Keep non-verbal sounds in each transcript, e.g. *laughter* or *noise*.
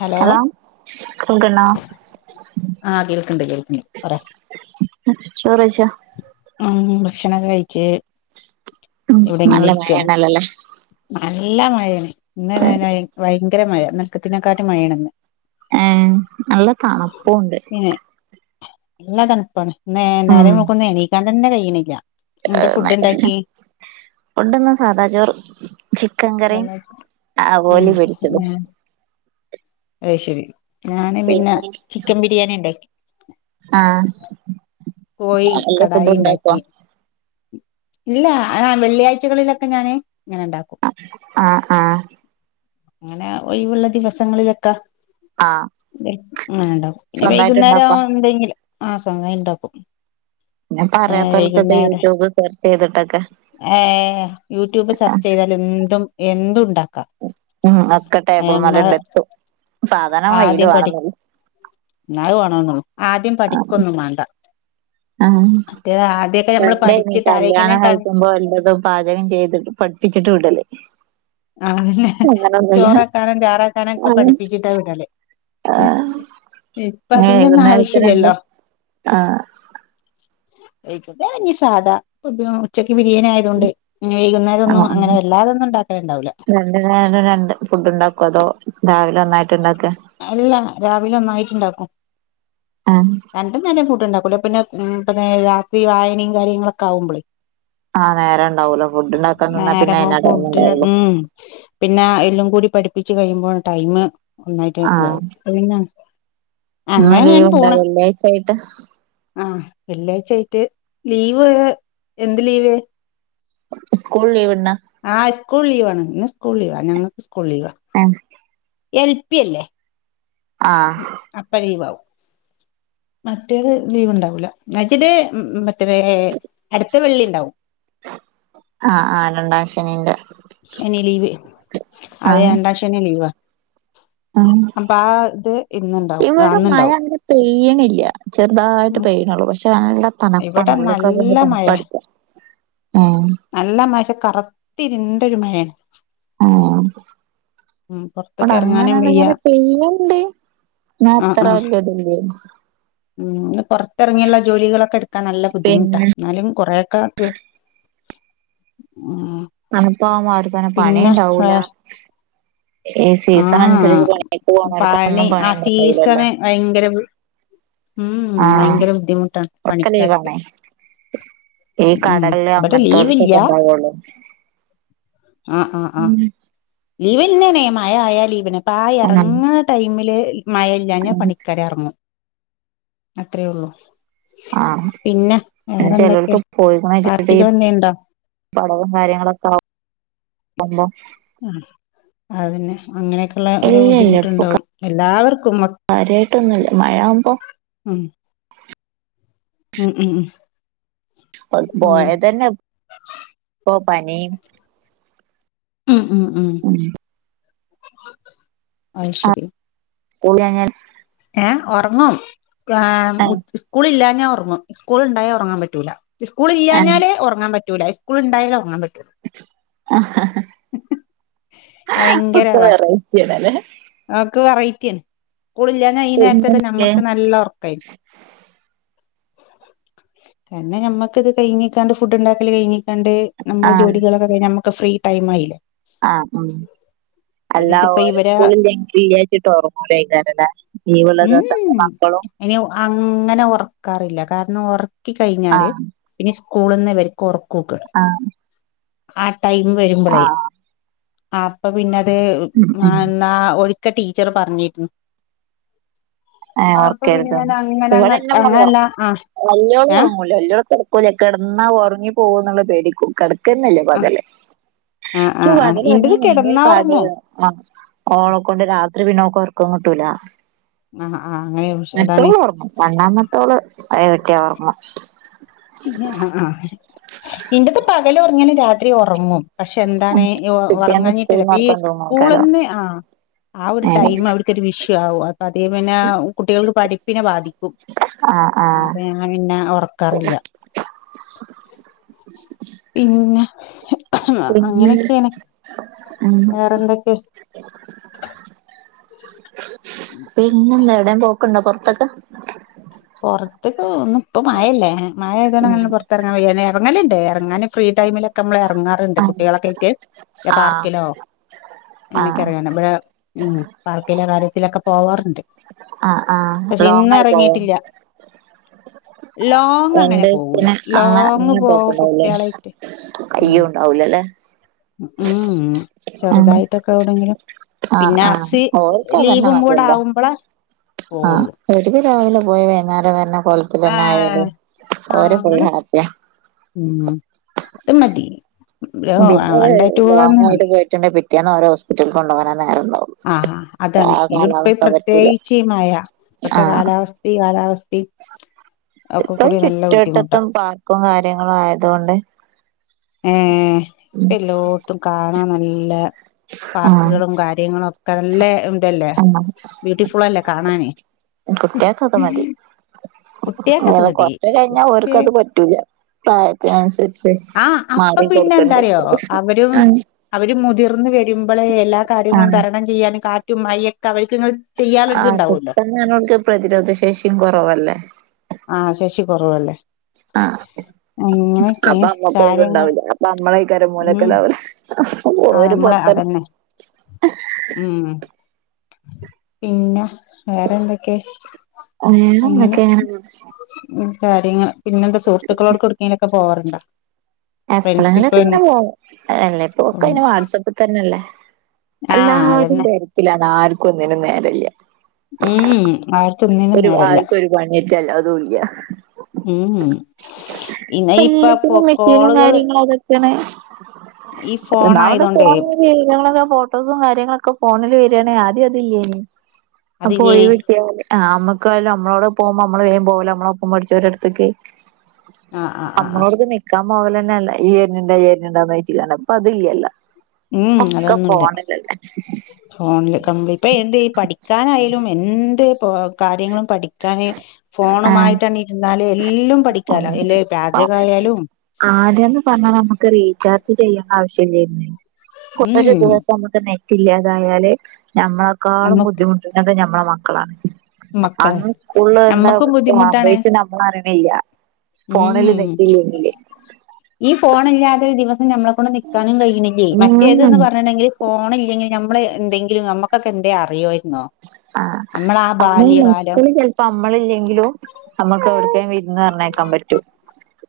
Hello hello കേൾക്ക്ണ്ടോ. ആഹ് കേൾക്ക്ണ്ട് കേൾക്ക്ണ്ട് പറെ. ചോറ് വെയ്ച്ചോ ആഹ് ഭക്ഷണക്കെ കയിച്ച് ഇവിടെ ഇങ്ങനെ നല്ല ഇര്ക്കാണ്. മഴയാണല്ലോല്ലേ നല്ല മഴേണ് ഇന്ന് ഭയങ്കര മഴ ഇന്നൽക്കത്തിനെക്കാട്ടും മഴേണ്ന്ന്. ഏഹ് നല്ല തണുപ്പുണ്ട്. പിന്നെ നല്ല തൺപ്പാണ് ഉം നേരം വെളുക്കുമ്പോ എണീക്കാൻ തന്നെ കഴിണില്ല. *unintelligible* ഫുഡ്ന്ന് സാധാ ചോറ്. ചിക്കൻ കറീം ഉം ആവോലി പൊരിച്ചതും. അയ് ശരി ഞാന് പിന്നെ ചിക്കൻ ബിരിയാണി ഇണ്ടാക്കി. ആഹ് കോഴി എല്ലാ ഫുഡും ഉണ്ടാക്കോ കടായിണ്ടാക്കി. ഇല്ല ആ വെള്ളിയാഴ്ചകളിലൊക്കെ ഞാന് ഇങ്ങനെ ണ്ടാക്കും. അഹ് ആഹ് അങ്ങനെ ഒഴിവുള്ള ദിവസങ്ങളിലൊക്കെ ആഹ് ഇണ്ടാക്കും പിന്നെ സ്വന്തായിട്ട് വൈകുന്നേരം ഉണ്ടാക്കോ എന്തെങ്കിലും ആ സമയം ഇണ്ടാക്കും. പിന്നെപ്പൊ അറിയാത്തോൽക്കൊക്കെ യൂട്യൂബ് സെർച്ച് ചെയ്തിട്ടൊക്കെ. ഏഹ് യൂട്യൂബ് സെർച്ചെയ്താല് എന്തും എന്തും ഉണ്ടാ ക്കാ ഉം ഒക്കെ നമ്മ ടേബിൾമല്ണ്ട് എത്തും സാധനം കയ്യില് ആദ്യം പടി വേണന്നൊള്ളു *unintelligible* ആദ്യം പഠിക്കൊന്നും വേണ്ട. മറ്റേത് ആദ്യമൊക്കെ നമ്മള് പണ്ടേനി പഠിച്ചിട്ട് ആരെങ്ങനെ കല്യാണം ക കഴിക്കുമ്പോ എല്ലതും പാചകം ചെയ്തിട്ട് പട്പ്പിച്ചിട്ട് വിടല് ആഹ് പിന്നെ അങ്ങനൊന്നുല്ല ചോറക്കാനും ചാറാക്കാനും ഒക്കെ ആഹ് പഠിപ്പിച്ചിട്ടാ വിടല് ഇപ്പൊ അതിന്റെ ഒന്നും വൈകുന്നേരത്തിനെന്ത് ആവശ്യല്ലല്ലോ. ആഹ് *unintelligible* സാധാ ഉച്ചക്ക് ബിരിയാണി ആ തോണ്ട് ന്ന് വൈകുന്നേരം ഒന്നും അങ്ങനെ വല്ലാതൊന്നും ഉണ്ടാക്കല്ണ്ടാവൂല. രണ്ടു നേരം രണ്ട് ഫുഡ് ഉണ്ടാക്കൊ, അതോ രാവിലെ ഒന്നായിട്ട് ഇണ്ടാക്ക അല്ല രാവിലെ ഒന്നായിട്ട്ണ്ടാക്കും. ആഹ് രണ്ട് നേരം ഫുഡ് ണ്ടാക്കൂല. പിന്നെ പിന്നെ രാത്രി വായനിം കാര്യങ്ങളൊക്കെ ആകുമ്പോളെ ആഹ് നേരം ഉണ്ടാവൂല ഫുഡ് ഉണ്ടാക്കാൻ നിന്നാ നേരെ പിന്നെ പ്പം അയിനാ ടൈം ഫുഡ് ഉണ്ടാവുള്ളു ഉം പിന്നെ എല്ലം കൂടി പഠിപ്പിച്ച് കഴിയുമ്പോ ടൈം ഒന്നായിട്ട് ആഹ് ഇതാവും പ്പൊ പിന്നെ ഇന്ന് ലീവ് അങ്ങനെയാണ് ഉണ്ടോ പോണ് വെള്ളിയാഴ്ച ആയിട്ട്. ആഹ് വെള്ളിയാഴ്ച്ചായിട്ട് ലീവ് എന്ത് ലീവ്? ഉസ്കൂൾ ലീവ്ണ്ടാ ആഹ് സ്കൂൾ ലീവാണ്. ഇന്ന് സ്കൂൾ ലീവാ ഞങ്ങക്ക് സ്കൂൾ ലീവാ. ഏഹ് എൽ പി അല്ലേ ആഹ് അപ്പ ലീവാവും. മറ്റേത് ലീവ്ണ്ടാവൂലാ. മറ്റേത് അട്ത്ത വെള്ളിണ്ടാവും. ആഹ് ആഹ് രണ്ടാം ശനിന്റെ ശനി ലീവ് അതെ ആഹ് രണ്ടാ ശനി ലീവാ. ഉം അപ്പൊ ആ ഇത് ഇന്നുണ്ടാവും ഇവിടെ മഴ അന്നുണ്ടാവും. അങ്ങനെ പെയ്യണില്ല ചെറുതായിട്ട് പെയ്യണുള്ളൂ പക്ഷെ നല്ല തണുപ്പാണ് ഇവിടെ ഉള്ളൊക്കെ നല്ല ഒക്കെന്ത്‌ മഴ തണുപ്പ അട്ച്ച ആഹ് നല്ല മയെ കറത്തിരിണ്ട ഒരു മഴയാണ് ആഹ് ഉം പൊറത്ത്ക്ക് വടെ എറങ്ങാനും വയ്യ അങ്ങനെങ്ങനെ പെയ്യ്ണ്ട് ന്നാ ആ അത്ര ആ വലിയ ഇത് ല്യെയ്‌നും ഇന്ന് പുറത്തിറങ്ങിയുള്ള ജോലികളൊക്കെ എടുക്കാൻ നല്ല ബുദ്ധിമുട്ടാ പിന്നെ എന്നാലും കുറെേൊക്കെ ഉം തണുപ്പാവുമ്പം അവർക്കണെ പിന്നെ പണിണ്ടാവൂല ആഹ് പണിക്ക് ആഹ് പോണോൽക്കൊന്നും പണി ആഹ് സീസൺ ഇണ്ടാവൂലല്ലോ ഭയങ്കര ഉം ഉം ആഹ് ഭയങ്കര ബുദ്ധിമുട്ടാണ് ഒക്കെ പണിക്കാർക്ക് ലീവാണേ ഈ ഉം കടകളില് ഇവിടെ ലീവില്ല അങ്ങനത്തോലത്തൊക്കെ ഉണ്ടാവുള്ളൂ ആഹ് ആഹ് ആഹ് ലീവന്നെണ് മഴ ആയാ ലീവിന്, അ ഉം ഇറങ്ങുന്ന ടൈമില് മഴ ഞാന പണിക്കരെ എറങ്ങും അത്രേള്ളു പിന്നെ വേറെന്തൊക്കെ കോഴിക്കോട് വെച്ചിട്ട് പാർട്ടികൾ എന്തേണ്ടോ പടവും കാര്യങ്ങളൊക്കെകുമ്ബോ ആ അതന്നെ അങ്ങനെയൊക്കുള്ള ഒരു ഇല്ല ബുദ്ധിമുട്ടുണ്ടാവും എല്ലാവർക്കും കാര്യായിട്ടൊന്നുംല്ല മഴആകുമ്പോ ഉം ഉം ഉം ഉം പോയതന്നെ ഇപ്പോ പനി ഉം ഉം ഉം അയ് ശരി ഓലങ്ങനെ ഏഹ് ഉറങ്ങും ആഹ് ഇഹ് സ്കൂള ഇല്ലഞ്ഞാ ഉറങ്ങും സ്കൂൾ ഇണ്ടായ ഉറങ്ങാൻ പറ്റൂല സ്കൂൾ ആഹ് ഇയ്യാഞ്ഞാലേ ഉറങ്ങാൻ പറ്റൂല്ല സ്കൂൾ ഉണ്ടായാലും ഉറങ്ങാൻ പറ്റൂ ആഹ് ഇപ്പ വെറൈറ്റിയാണല്ലേ ഇക്ക് വെറൈറ്റിണ് സ്കുളില്ലഞ്ഞ ഈ നേരത്തക്കെ ക്കെ നമ്മുക്ക് നല്ല ഉറക്കായിരിക്കും കാരനം നമ്മക്ക് ഇത് കഴിഞ്ഞിക്കാണ്ട് ഫുഡ്ണ്ടാക്കല് കഴിഞ്ഞീക്കാണ്ട് നമ്മള് ആഹ് ജോലികളൊക്കെ കഴിഞ്ഞാ നമുക്ക് ഫ്രീ ടൈമായില്ലേ ആഹ് ഉം അല്ല ഇതിപ്പോ ഓരോ ഇവരെ സ്കൂളിലങ്കി ല്ലവിചാരിച്ചിട്ട് ഓർങ്ങൂലയ്ക്കാരലെ ഉം ഇനി അങ്ങനെ ഉറക്കാറില്ല കാരണം ഉറക്ക കഴിഞ്ഞാല് ആഹ് പിന്നെ സ്കൂളിൽ നിന്ന് ഇർക്ക് ക്കൂക്കാണ് ആഹ് ആ ടൈമ് വരുമ്പളേയ് ആഹ് ആ അപ്പ പിന്നത് ഉം ഉം എന്താ ഒരുക്കെ ടീച്ചറ് പറഞ്ഞിരുന്നു ഏഹ് അപ്പൊ പിന്നെ ഓർക്കരുത്ന്നോ ഞാൻ അങ്ങനെ അങ്ങ ഇവിടെന്റെ മോള് അങ്ങനല്ല ഒറങ്ങും ആ വല്ലിയോള് ഏ ഉറങ്ങൂല്ല വല്യോർക്ക് ഓല് കിടന്നാ ഉറങ്ങി പോകോന്നുള്ള പേടിക്കും കെടക്കാ ഓർക്കന്നെ ല്യ ആ പകല് ആ ആ ഇന്ക് ആ ഇന്റത് പകലൊറങ്ങിയാ ഭയങ്കര കിടന്നാ ഉറങ്ങും പാടാണ് ആഹ് ഓളക്കൊണ്ട് രാത്രി പിന്നെ ഉറക്കം കിട്ടൂല ആഹ് ആഹ് അങ്ങനെയ മറ്റോള് ഓർങ്ങും രണ്ടാമത്തോള് അയവറ്റിയ ഓർങ്ങും ഇല്ല ആഹ് ആഹ് ഇന്റെത് പകൽ ഒറങ്ങിയാലും രാത്രി ഒറങ്ങും പക്ഷെ ഉം എന്താണ് പിറ്റേന്ന് ഉറങ്ങഞ്ഞിട്ടില്ല സ്കൂൾന്ന് അപ്പൊ ഈ ഉറക്കം തൂങ്ങും ആക്കാരം സ്കൂളന്ന് ആഹ് ആ ഒരു ഏഹ് ടൈം അവിടുത്തെ ഒരു വിഷ്യ ആവും അപ്പൊ അതേ പിന്നെ കുട്ടികൾക്ക് പഠിപ്പിനെ ബാധിക്കും ആഹ് ആഹ് അപ്പൊ ഞാൻ പിന്നെ ഉറക്കാറില്ല പിന്നെ പിന്നെ അങ്ങനെയൊക്കെണ് ഉം വേറെന്തൊക്കെ പിന്നെന്താ എവിടെയും പോക്ക്ണ്ടോ പോർത്തൊക്കെ പുറത്തക്ക ഒന്നും പ്പ മയല്ലേ ഉം മഴയതങ്ങനെ പുറത്തെറങ്ങാൻ വയ ഇറങ്ങലുണ്ട് ഇറങ്ങാൻ ഫ്രീ ടൈമിലൊക്കെ നമ്മൾ ഇറങ്ങാറുണ്ട് ആഹ് കുട്ടികളൊക്കെ ആയിട്ട് ആഹ് പാർക്കിലോ- എനിക്ക ആഹ് അറിയാണ് ഇവിടെ ഉം പാർക്കിലെ കാര്യത്തിലൊക്കെ പോവാറുണ്ട്- ആഹ് ആഹ് പക്ഷെ ലോങ് ഇന്ന് ആയി പോയോ ഇറങ്ങിയിട്ടില്ല ലോങ് അങ്ങനെ പോകൂല രണ്ട്ത്തിന് അങ്ങ ലോങ് അങ്ങനെ പോവും പോക്കുണ്ടാവലേ കുട്ടികളായിട്ട് ഉം അയ്യോ ഉണ്ടാവൂല അല്ലെ ഉം ഉം ചെറുതായിട്ടൊക്കെ വിടെങ്കിലും ആഹ് പിന്നെ ആഹ് അസി ഓര്ക്കതന്നെ ലീവും കൂടെ മതിയല്ലോ ആകുമ്പോള ആഹ് പോവുള്ളൂ ഓര്ക്ക് രാവിലെ പോയി വൈകുന്നേരം വര്ണ കൊലത്തി തന്നെ ആഹ് ആയാലും ആഹ് ഓരെപ്പഴും അങ്ങനെ ഹാപ്പിയ- ഉം അത് മതി പിന്നെ വണ്ടായിട്ട് പോവന്ന ലോങ്ങായിട്ട് പിറ്റേന്ന് ഒരോഫ്- ആഹ് ആഹ് അതാണ് ആ ഇനിടിപ്പ കാലാവസ്ഥ പറ്റൂല പ്രത്യേകിച്ചീമയ- അത്ര ആഹ് കാലാവാവസ്ഥതി കാലാവസ്ഥതി ഇപ്പം ചുറ്റുവട്ടത്തും പാർക്കും കാര്യങ്ങളും ആയതുകൊണ്ട് ഏഹ്എല്ലായിടത്തും കാണാൻ നല്ല ആഹ് പാർക്കുകളും കാര്യങ്ങളും ഒക്കെ നല്ല ഉണ്ടല്ലേ ബ്യൂട്ടിഫുൾല്ലേ കാണാന് കുട്ടിയക്ക് അത് മതി കുട്ടികക്കത് മതി കൊറച്ച കഴിഞ്ഞാ കുട്ടിക അവർക്ക്ത് പറ്റ് റ്റൂല്ല പ്രായത്തിനനുസരിച്ച്- ആഹ് അപ്പൊ മാറി പിന്നെ കൊടുക്കണ്ടി എന്താറിയോ അവര് വരും - അവര് മുതിർന്ന വരുമ്പോളേ എല്ലാ കാര്യങ്ങളും ആഹ് തരണം ചെയ്യാനും കാറ്റുംമായിക്കെ അവർക്ക് നിങ്ങ ആ പെട്ടെന്നോക്ക് പ്രതിരോധ ശേഷിം കൊറവല്ലേ ആഹ് ശശി കൊറവല്ലേ- ആഹ് അപ്പ കാര്യങ്ങൾ അമ്മകൊയ്‌വ്ണ്ടാവ്ല്ല അപ്പ അമ്മളെക്കാരം ഉം മൂലക്കെലാവല്. ആഹ് അമ്മളെ അതന്നെ ഉം പിന്ന വേറെ ന്തൊക്കെ വേറെ ന്തെക്കെ ങ്ങനെ പോണ് ഉ കാര്യങ്ങ പിന്നെന്താ സുഹൃത്തുക്കളോട്ക്കൊട്ക്കേലും പോവാറുണ്ടോ എപ്പളെങ്കിലൊക്കെ ഫ്രണ്ട്സിപ്പ് ങ്ങെനെ പോവും എല്ലേ പ്പോക്കെന് വാട്സപ്പിൽ തന്നെല്ലേ ആഹ് എല്ലരും അതന്നെ ബെ ത്തിലാണ് ആർക്കും ഒന്നിലും നേരല്ല ഉം ആർക്കും ഒന്നിനും നേരല്ല പണിറ്റല്ലതും ഇല്ല ഉം ഉം ഇന്ന ഇപ്പൊ കോളുകള്- തൊക്കണ് ഫോൺ ന്നാമത് ആയതൊണ്ടേ ഫോൺങ്ങെന വീ ട്ടോസും കാര്യങ്ങളൊക്കെ ഫോണിൽ വരിയാണെങ്കിൽ ആദ്യം അതില്ലേനി അ അതില്ലേനി പോയുവിട്ടിയാൽ ആഹ് അമക്കായാലും അമ്മളോടെ പോകുമ്പോ അമ്മള് വേ പോവലോ നമ്മളോപ്പം പഠിച്ചോരട്ത്തക്ക് ആഹ് ആഹ് ആഹ് ആഹ് അമ്മളോട് പെനെ ക മോലന്നെല്ല ഈ എരിഞ്ഞുണ്ടോ എരുണ്ടോന്നയ്ച്ച് പ്പഅത് ലല്ലോ ഉം ഒക്കെ അതൊന്നുല്ല പോണ്ല്ലല്ലേ ഫോണില് ക് ഇപ്പൊ എന്ത് പഠിക്കാനായാലും എന്ത് കാര്യങ്ങളും പഠി കാന് ആ ഫോണുമായിട്ട് എണ്ണീരുന്നാല് എല്ലും പഠിക്കാലൊ എല് പാചകായാലും ആദ്യന്ന് പറഞ്ഞാ നമക്ക് റീചാർജ് ചെയ്യണ്ട ആവശ്യല്ലേനി ഒരു ഉം ദിവസം മക്ക് നെറ്റ്ല്ലാതായാല് നമ്മളെക്കാളും നമ്മക്ക് ബുദ്ധിമുട്ട ന്നത് ഞമ്മളെ മക്കളാ മക്കളെ അന്ന് സ്കൂളിൽ എന്താ നമ്മക്കും ബുദ്ധിമുട്ടാണ് സാംഭവിച്ച് നമ്മൾ അറിയണില്ല ഫോണില് ഉം നെറ്റ്ല്ലെങ്കിലേ ഈ ഫോൺ ല്ലാതെ ഒരു ദിവസം നമ്മളെ കൊണ്ട് നിൽക്കാനും കയ്യ്ണില്ലേ മറ്റേത് ന്ന് പറഞ്ണ്ടെങ്കിൽ ഫോണ് ല്ലെങ്കിൽ നമ്മള് ന്തെങ്കിലും നമ്മക്കൊക്കെ നന്തേലും അറിയോയിരുന്നോ ആഹ്അന്ന് മക്കൾ ചെൽ ഇപ്പ അമ്മളില്ലെങ്കിലും അമ്മക്ക് അവിക്കെ വിരുന്നർണയേക്കാൻ പറ്റും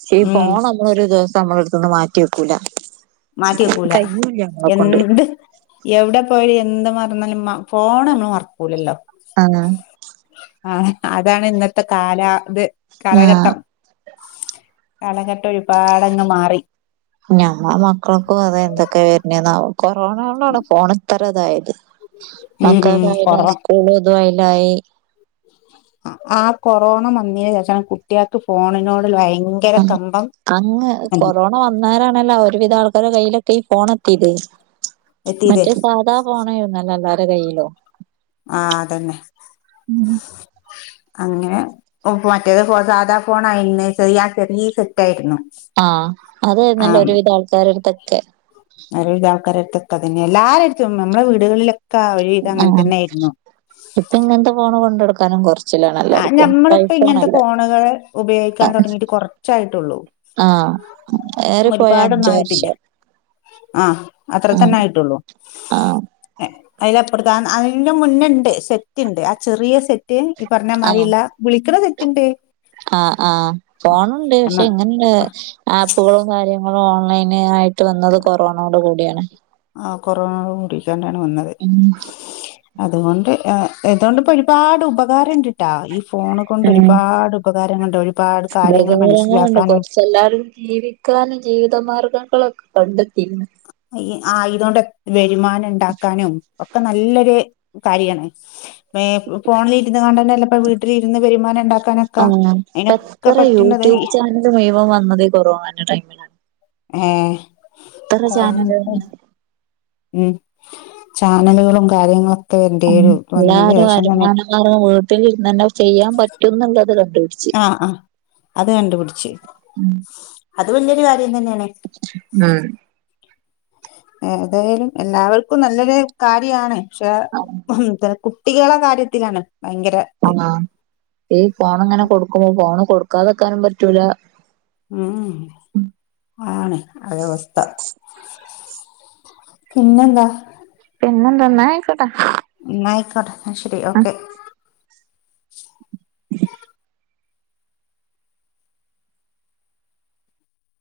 ഷെ ഈ ഉം ഫോണൊ ഒരു ദിവസം അമ്മടെ അടുത്തിന്ന് മാറ്റി വെക്കൂല മാറ്റി വെക്കൂല കയ്യൂല്ല നമ്മളെ കൊണ്ട് എൻണ്ട് എവ്ടെ പോയി എന്ത് മറന്നാലും ഫോണ മ്മള് മർക്കൂലല്ലോ അങ്ങ *unintelligible* ആഹ് അതാണ് ഇന്നത്തെ കാല ത് ആഹ് കാലഘട്ടം കാലഘട്ടം ഒരുപാടങ്ങ് മാറി ഞമ്മെ മക്കൾക്കും അത എന്തൊക്കെ വരുന്നെ ആവം കൊറോണണ്ടാണ് ഫോ ണ്ത്ര ഇതായത്. ഉം മക്ക ഉം കായലും കൊറോ അ സ്കൂളും തും അയ്ലായി. അ ആ കൊറോണ മന്നീന് ശേഷാണ് കുട്ട്യേൾക്ക് ഫോണിനോട് വൈ ഉം അങ് കൊറോ വന്നാരാണല്ലാ ഒരുവിധ ആൾക്കാരെ കയ്യിലൊക്കെ ഈ ഫോണെത്തിത് എത്തിയതേ മറ്റെ സാധാ ഫോണെയ്ന്നെല്ലോ എല്ലാരെ കയ്യിലും ആഹ് അതന്നെ അങ്ങനെ ഒ പ് മറ്റേ ഫോ സാധാ ഫോൺ ആയിന്ന് ചെറിയാ ആ ചെറീ സെറ്റ് ആയിര്ന്നു. ആഹ് അതെരുന്നല്ലോ ഒരുവിധ ആൾക്കാരെടുത്തൊക്കെ ഒരുവിധആൾക്കാരെട്ത്തൊക്കെ അതന്നെ എല്ലാരെടുത്തും നമ്മള വീടുകളിലെ ആഹ് ഇപ്പ ങ്ങൻത്തെ ഫോണ് കൊണ്ടെട്ക്കാനും കൊർച്ച് ആഹ് ഞമ്മളിപ്പോ ഇങ്ങൻത്തെ ഫോണുകള് ഉപയോഗിക്കാൻ തൊ ടങ്ങിട്ട് കൊർച്ചായിട്ടുള്ളൂ ആഹ് ഏറി പോയ അഞ്ച് ആയിട്ടില്ല വർഷം ആഹ് അത്ര ആഹ് തന്നെ ആയിട്ടുള്ളൂ ആഹ് അതില അപ്പർത്ത അ അയിന്റെ മുന്നെണ്ട് സെറ്റ് ഉണ്ട് ആ ചെറിയ സെറ്റ് ഈ പറഞ്ഞ ആഹ് മാരിള്ള വിളിക്കണ സെറ്റ്ണ്ട് ആഹ് ആഹ് ഫോണ് ണ്ട് നമ്മ പക്ഷെ ഇങ്ങന *unintelligible* ആപ്പുകളും കാര്യങ്ങളും ഓൺലൈന് ആയിട്ട് വന്നത് കൊറോണയോട് കൂടിയാണ് ആഹ് കൊറോണയോടു കൂടിട്ടെന്നെണ് വന്നത് ഉം അതുകൊണ്ട് എഹ് എതോണ്ട്പ്പൊ ഒരുപാട് ഉപകാരംണ്ട് ട്ടാ ഈ ഫോണ് കൊണ്ട് ഉം ഒരുപാട് ഉപകാരങ്ങളുണ്ട് ഒരുപാട് കാര്യങ്ങൾ മനസ്സിലാക്കാനും പ്പെല്ലാവരും ജീവിക്കാനും ജീവിതമാർഗങ്ങളൊക്കെ കണ്ടെത്തിക്ക്ന്ന് ആഹ് ഇതോണ്ട് ഒക് വരുമാനംണ്ടാക്കാനും ഒക്കെ നല്ലൊരു കാര്യാണ്. ഏഹ് ഫോണിൽ ഇരുന്ന് കാൺണ്ടെന്നെല്ലപ്പോ വീട്ടിലിരുന്ന് വരുമാനം ഉണ്ടാക്കാനൊക്കെ ആഹ് അയിനൊക്കെ പറ്റ്ണ്ട്തെയ് ഇത്‌ മുയ് വം വന്നത് ഈ കൊറോണന്റെ ടൈമിലാ ഏഹ് കൊറോണ ന്റെ ചാനല് വന്ന് ടൈമ് ഉം ചാനലുകളും കാര്യങ്ങളൊക്കെ എന്തേ *unintelligible* വന്നിന് ശേഷം തന്നെണ് *unintelligible* വീട്ടിൽ ഇരുന്നന്നെ ചെയ്യാൻ പറ്റും ന്ന്ള്ളത് കൊണ്ട് ആഹ് ആഹ് അത് കണ്ട്പിടിച്ച് അത് വല്യുരു കാര്യം തന്നേണ് ണാ *unintelligible* ഏതായാലും എല്ലാവർക്കും നല്ലൊരു കാര്യാണ് പശേ ആണ് *unintelligible* ത്തെ കുട്ടികളെ കാര്യത്തിലാണ് ഭയങ്കര ഇത് *unintelligible* ഈ ഫോണ്ങ്ങനെ കൊടുക്ക്ണെ ഫോണ് കൊടുക്കാതെക്കാനും പറ്റൂല ഉം ഏഹ് അതാണെയ് *unintelligible* ആവസ്ഥ പിന്നെന്താ പിന്നെന്താ ന്നാ ആയിക്കോട്ടെ ന്ന ആയിക്കോട്ടെ അഹ് ശരി ഓക്കെ *inaudible*